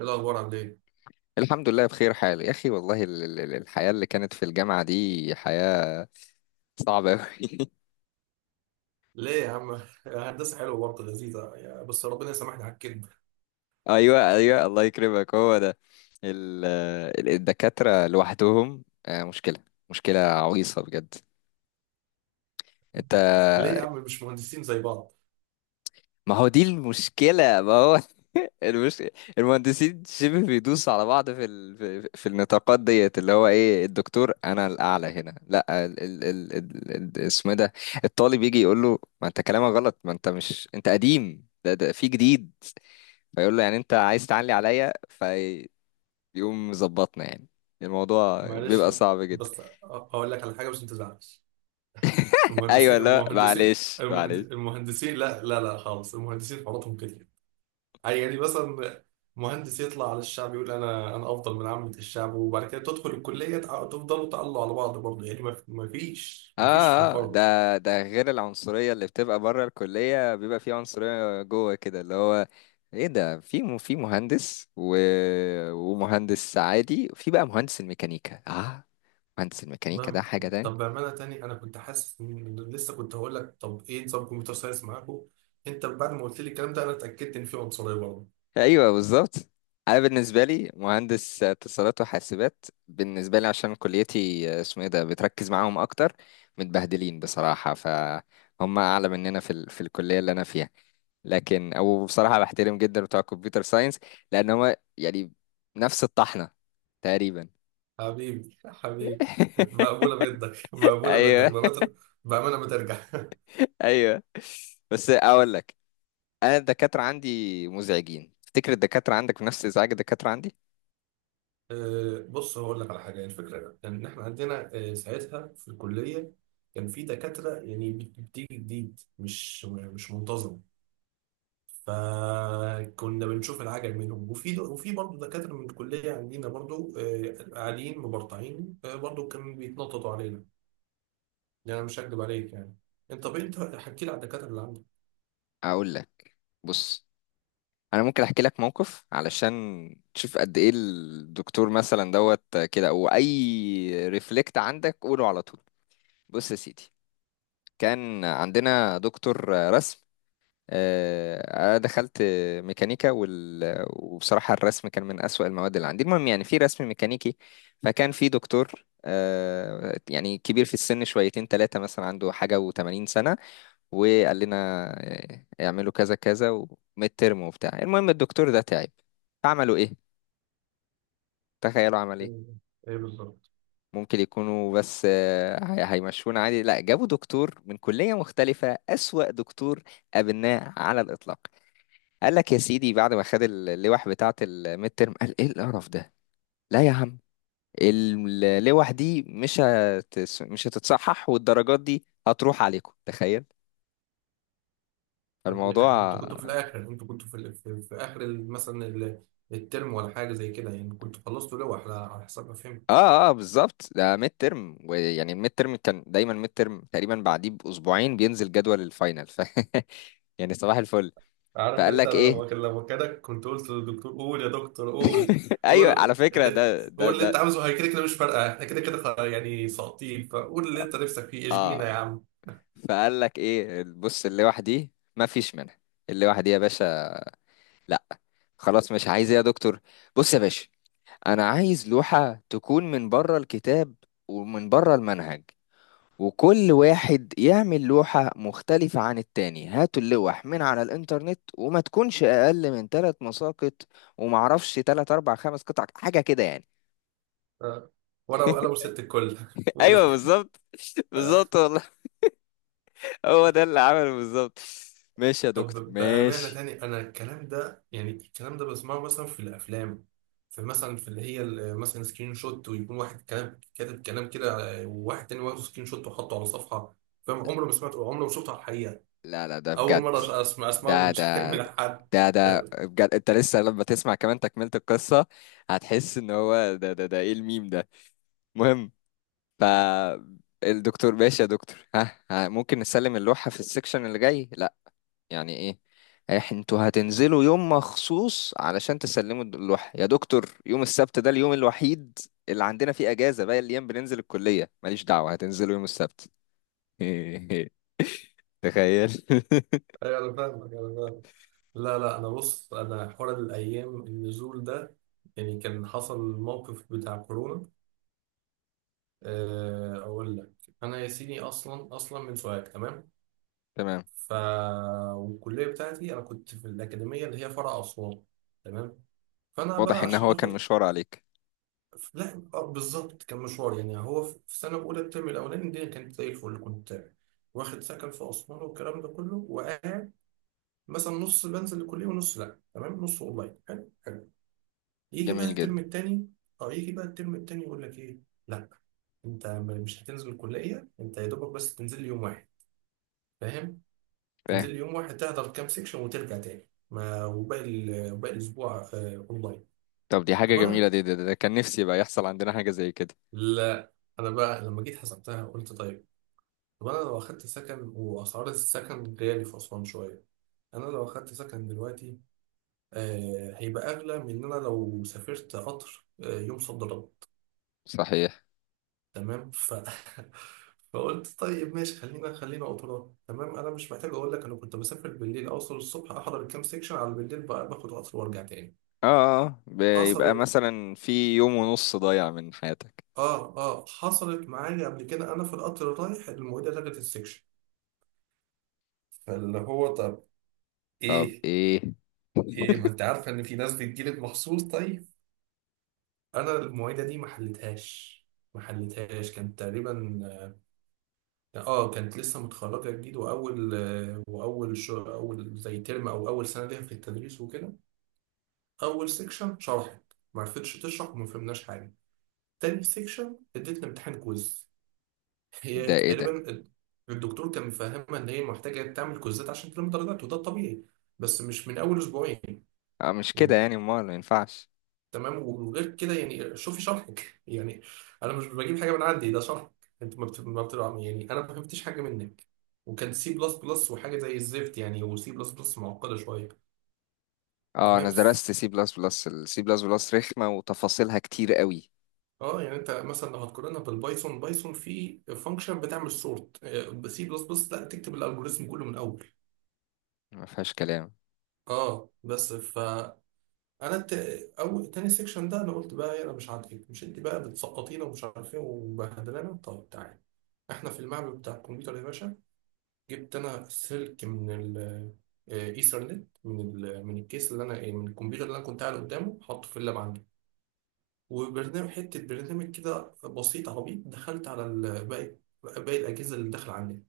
ايه الاخبار؟ عامل ايه؟ الحمد لله بخير حال يا اخي، والله الحياة اللي كانت في الجامعة دي حياة صعبة أوي. ليه يا عم؟ هندسه حلوه برضه لذيذه، بس ربنا يسامحني على الكذب. ايوه ايوه، الله يكرمك. هو ده ال- الدكاترة لوحدهم، مشكلة. مشكلة عويصة بجد. انت، ليه يا عم مش مهندسين زي بعض؟ ما هو دي المشكلة ما هو المشكلة. المهندسين شبه بيدوسوا على بعض في ال... في في النطاقات ديت، اللي هو ايه، الدكتور انا الاعلى هنا، لا اسمه إيه ده. الطالب يجي يقول له: ما انت كلامك غلط، ما انت مش، انت قديم ده في جديد. فيقول له يعني انت عايز تعلي عليا، فيقوم مظبطنا. يعني الموضوع معلش، بيبقى صعب جدا. بس اقول لك على حاجه، مش تزعلش. ايوه، لا معلش معلش. المهندسين، لا لا لا خالص، المهندسين حواراتهم كده. يعني مثلا مهندس يطلع على الشعب يقول انا افضل من عامه الشعب، وبعد كده تدخل الكليه تفضلوا تعلوا على بعض برضه، يعني ما ما فيش اه ما فيش اه، ده مفر. ده غير العنصرية اللي بتبقى بره الكلية، بيبقى في عنصرية جوه كده، اللي هو ايه ده. في مهندس و... ومهندس عادي، وفي بقى مهندس الميكانيكا. اه، مهندس الميكانيكا ده ما- حاجة تاني. طب بأمانة تاني، أنا كنت حاسس، إن لسه كنت هقول لك، طب إيه نظام كمبيوتر ساينس معاكم؟ أنت بعد ما قلت لي الكلام ده، أنا اتأكدت إن في عنصرية برضه. ايوه بالظبط. انا بالنسبه لي مهندس اتصالات وحاسبات، بالنسبه لي عشان كليتي اسمه ايه ده بتركز معاهم اكتر. متبهدلين بصراحه، فهم اعلى مننا في الكليه اللي انا فيها. لكن او بصراحه، بحترم جدا بتوع الكمبيوتر ساينس، لان هو يعني نفس الطحنه تقريبا. حبيبي حبيبي، مقبولة منك، مقبولة منك ايوه بأمانة. بأمانة ما ترجع. ايوه. بس اقول لك، انا الدكاتره عندي مزعجين، تفتكر الدكاتره عندك نفس ازعاج الدكاتره عندي؟ بص هقول لك على حاجة، يعني الفكرة إيه؟ إن إحنا عندنا، ساعتها في الكلية، كان في دكاترة، يعني بتيجي جديد، مش منتظم. فكنا بنشوف العجل منهم، وفي برضه دكاترة من الكلية عندنا برضه، قاعدين مبرطعين، برضه كانوا بيتنططوا علينا. يعني أنا مش هكدب عليك يعني. أنت، طب أنت حكي لي على الدكاترة اللي عندك. اقول لك، بص، انا ممكن احكي لك موقف علشان تشوف قد ايه الدكتور مثلا دوت كده، او اي ريفلكت عندك قوله على طول. بص يا سيدي، كان عندنا دكتور رسم. انا دخلت ميكانيكا وال... وبصراحة الرسم كان من اسوأ المواد اللي عندي. المهم، يعني في رسم ميكانيكي، فكان في دكتور يعني كبير في السن شويتين، ثلاثة مثلا عنده حاجة و80 سنة. وقال لنا اعملوا كذا كذا وميد ترم وبتاع. المهم الدكتور ده تعب، عملوا ايه؟ تخيلوا عمل ايه. إيه إيه بالظبط؟ ممكن يكونوا بس هيمشونا عادي، لا، جابوا دكتور من كلية مختلفة، أسوأ دكتور قابلناه على الإطلاق. قال لك يا سيدي بعد ما خد اللوح بتاعة الميد ترم قال: ايه القرف ده، لا يا عم، اللوح دي مش هتتصحح، والدرجات دي هتروح عليكم. تخيل طب يا إحنا، الموضوع. أنتوا كنتوا في الآخر، أنتوا كنتوا في آخر، مثلا الترم ولا حاجة زي كده، يعني كنتوا خلصتوا لوحة، على على حسب ما فهمت. اه اه بالظبط، ده ميد ترم، ويعني الميد ترم كان دايما، ميد ترم تقريبا بعديه باسبوعين بينزل جدول الفاينل ف يعني صباح الفل. عارف فقال انت، لك انا ايه؟ لما كنت قلت للدكتور، قول يا دكتور قول، ايوه، على قول فكره ده ده قول اللي انت ده عاوزه، هي كده كده مش فارقه، احنا كده كده يعني ساقطين، فقول اللي انت نفسك فيه، اشجينا يا اه، عم. فقال لك ايه؟ بص، اللي وحدي ما فيش منها، اللي وحدي يا باشا، لا خلاص. مش عايز إيه يا دكتور؟ بص يا باشا، انا عايز لوحه تكون من بره الكتاب ومن بره المنهج، وكل واحد يعمل لوحة مختلفة عن التاني، هاتوا اللوح من على الإنترنت، وما تكونش أقل من تلات مساقط، ومعرفش تلات أربع خمس قطع حاجة كده يعني. ف- ورقه وقلم وست الكل. قول. ايوه بالظبط، بالظبط والله، هو ده اللي عمله بالظبط. ماشي يا طب دكتور بامانه ماشي. تاني، انا الكلام ده، يعني الكلام ده بسمعه مثلا في الافلام، في مثلا في اللي هي مثلا سكرين شوت، ويكون واحد كلام كاتب كلام كده وواحد تاني واخد سكرين شوت وحطه على صفحه. فاهم؟ عمري ما سمعته، عمري ما شفته على الحقيقه. لا لا ده اول بجد، مره اسمع اسمعه ده من ده من حد. ده بجد. انت لسه لما تسمع كمان تكملة القصة هتحس ان هو ده ايه الميم ده. المهم، فالدكتور ماشي يا دكتور، ها، ها ممكن نسلم اللوحة في السكشن اللي جاي؟ لا. يعني ايه؟ انتوا هتنزلوا يوم مخصوص علشان تسلموا اللوحة يا دكتور؟ يوم السبت ده اليوم الوحيد اللي عندنا فيه اجازة، باقي الايام بننزل الكلية. ماليش دعوة، هتنزلوا يوم السبت. تخيل. ايوه انا فاهمك، انا فاهمك. لا لا، انا بص، انا حوار الايام النزول ده يعني كان حصل الموقف بتاع كورونا. اقول لك. انا يا سيدي، اصلا اصلا من سوهاج، تمام؟ تمام، ف والكليه بتاعتي انا كنت في الاكاديميه اللي هي فرع اسوان، تمام؟ فانا واضح بقى ان عشان هو كان اخد، مشوار عليك. لا بالظبط كان مشوار. يعني هو في سنه اولى الترم الاولاني، الدنيا كانت زي الفل، كنت واخد سكن في اسوان والكلام ده كله، وقاعد مثلا نص بنزل الكليه ونص لا، تمام، نص اونلاين، حلو حلو. يجي بقى جميل الترم جدا، التاني. اه يجي بقى الترم التاني يقول لك ايه، لا انت مش هتنزل الكليه، انت يا دوبك بس تنزل لي يوم واحد، فاهم؟ تنزل فاهم. لي يوم واحد تحضر كام سيكشن وترجع تاني، ما وباقي ال- وباقي الاسبوع اونلاين. طب دي حاجة طب جميلة، انا، دي ده كان نفسي بقى يحصل عندنا حاجة زي كده. لا انا بقى لما جيت حسبتها قلت طيب، طب انا لو اخدت سكن، واسعار السكن غالي في اسوان شويه، انا لو اخدت سكن دلوقتي هيبقى اغلى من ان انا لو سافرت قطر يوم صد رد. صحيح. تمام. فقلت طيب ماشي، خلينا خلينا قطران. تمام انا مش محتاج اقول لك، انا كنت بسافر بالليل، اوصل الصبح، احضر الكام سيكشن على بالليل بقى باخد قطر وارجع تاني. اه، بيبقى حصلت، مثلا في يوم ونص ضايع من حياتك. اه حصلت معايا قبل كده، انا في القطر رايح المعيده لغت السيكشن. فاللي هو طب طب ايه؟ ايه ايه، ما انت عارفه ان في ناس بتجيلك مخصوص؟ طيب. انا المعيده دي ما حلتهاش، ما حلتهاش، كان تقريبا، اه كانت لسه متخرجة جديد، وأول وأول شو أول زي ترم، أو أول سنة ليها في التدريس وكده. أول سيكشن شرحت، معرفتش تشرح، وما فهمناش حاجة. تاني سيكشن اديتنا امتحان كويز، هي ده؟ ايه ده. تقريبا الدكتور كان مفهمها إن هي محتاجة تعمل كويزات عشان تلم درجات، وده الطبيعي، بس مش من أول أسبوعين اه مش كده يعني. يعني، امال ما ينفعش. تمام، وغير كده يعني، شوفي شرحك يعني، انا مش بجيب حاجه من عندي، ده شرحك. انت ما بت- ما بت- يعني انا ما فهمتش حاجه منك. وكان سي بلس بلس، وحاجه زي الزفت يعني، وسي بلس بلس معقده شويه. اه، انا تمام. درست سي بلس بلس، السي بلس بلس رخمة وتفاصيلها كتير قوي. اه يعني انت مثلا لو هتقارنها بالبايثون، بايثون في فانكشن بتعمل سورت، سي بلس بلس لا، تكتب الالجوريزم كله من اول. ما فيهاش كلام. اه بس فانا، الت... او تاني سيكشن ده انا قلت بقى إيه، انا مش عاجبك؟ مش انت بقى بتسقطينا ومش عارف ايه، ومبهدلانا؟ طب تعالى. احنا في المعمل بتاع الكمبيوتر يا باشا، جبت انا السلك من ايثرنت، من من الكيس اللي انا إيه، من الكمبيوتر اللي انا كنت قاعد قدامه، حاطه في اللاب عندي، وبرنامج، حته برنامج كده بسيط عبيط، دخلت على باقي باقي الاجهزه اللي داخله عندي،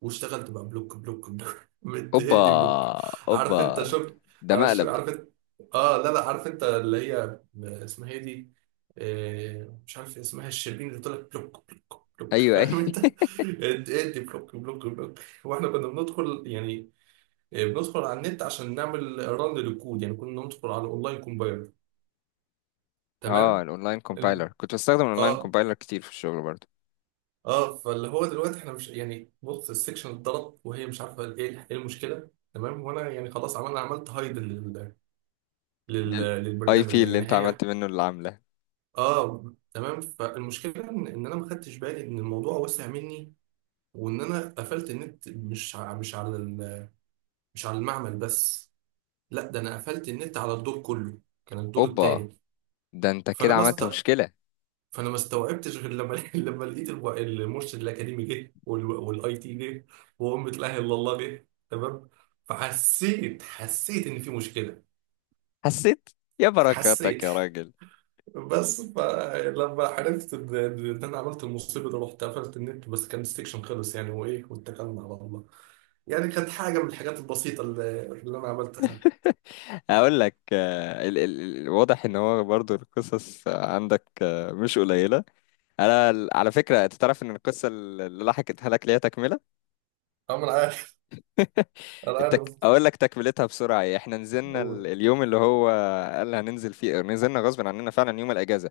واشتغلت بقى بلوك بلوك بلوك اوبا، مدي بلوك. اوبا، عارف انت، شفت؟ ده عارف مقلب. عارف انت، اه لا لا، عارف انت اللي هي اسمها ايه دي، آه مش عارف اسمها، الشربين اللي طلع بلوك بلوك بلوك، ايوه فاهم اي. انت؟ ادي ادي بلوك بلوك بلوك. واحنا كنا بندخل يعني بندخل على النت عشان نعمل رن للكود، يعني كنا ندخل على اونلاين كومبايلر، اه، تمام؟ الاونلاين الم- كومبايلر، كنت بستخدم الاونلاين اه كومبايلر كتير في الشغل برضو. اه فاللي هو دلوقتي احنا مش يعني، بص السكشن اتضرب وهي مش عارفه ايه، ايه المشكله، تمام، وانا يعني خلاص عملنا، عملت هايد الاي للبرنامج بي ده، اللي يعني انت هي، عملت منه اللي عامله. اه تمام. فالمشكله إن انا ما خدتش بالي ان الموضوع وسع مني، وان انا قفلت النت مش مش على مش على المعمل بس، لا ده انا قفلت النت على الدور كله، كان الدور اوبا، التاني. ده انت فانا كده بس، عملت مشكلة. فانا ما استوعبتش غير لما لما لقيت المرشد الاكاديمي جه، والاي تي جه، وامة لا اله الا الله جه، تمام. فحسيت حسيت ان في مشكله. حسيت، يا بركاتك حسيت. يا راجل. بس فلما عرفت إن انا عملت المصيبه دي، رحت قفلت النت، بس كان السكشن خلص يعني، وايه، واتكلنا على الله. يعني كانت حاجه من الحاجات البسيطه اللي انا عملتها. اقول لك واضح ان هو برضو القصص عندك، مش قليله. انا على فكره، انت تعرف ان القصه اللي لحقتها لك ليها تكمله. أه، انا عارف، انا عارف. اقول لك تكملتها بسرعه إيه. احنا نزلنا أقول. اليوم اللي هو قال هننزل فيه، نزلنا غصب عننا فعلا يوم الاجازه،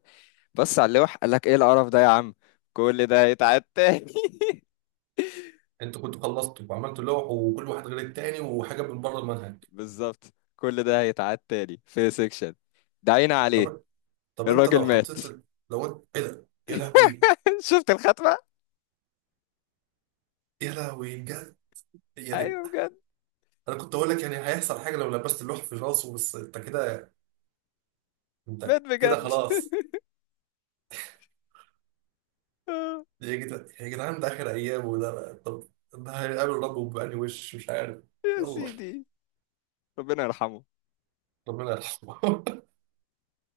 بص على اللوح قال لك: ايه القرف ده يا عم، كل ده هيتعاد تاني. انتوا كنتوا خلصتوا وعملتوا لوح، وكل واحد غير التاني، وحاجه من بره المنهج. بالظبط، كل ده هيتعاد تاني في سيكشن، دعينا عليه. طب، طب انت الراجل لو مات. حطيت لو انت، ايه ده يا لهوي؟ شفت الخاتمه. يا لهوي بجد. يعني ايوه بجد، انا كنت اقول لك يعني هيحصل حاجه لو لبست اللوح في راسه، بس انت كده، مات انت كده بجد. خلاص. يا جدعان يا جدعان، ده اخر ايامه، وده طب ده هيقابل ربه بأني وش، مش عارف. يا يلا، سيدي، ربنا يرحمه. ربنا يرحمه.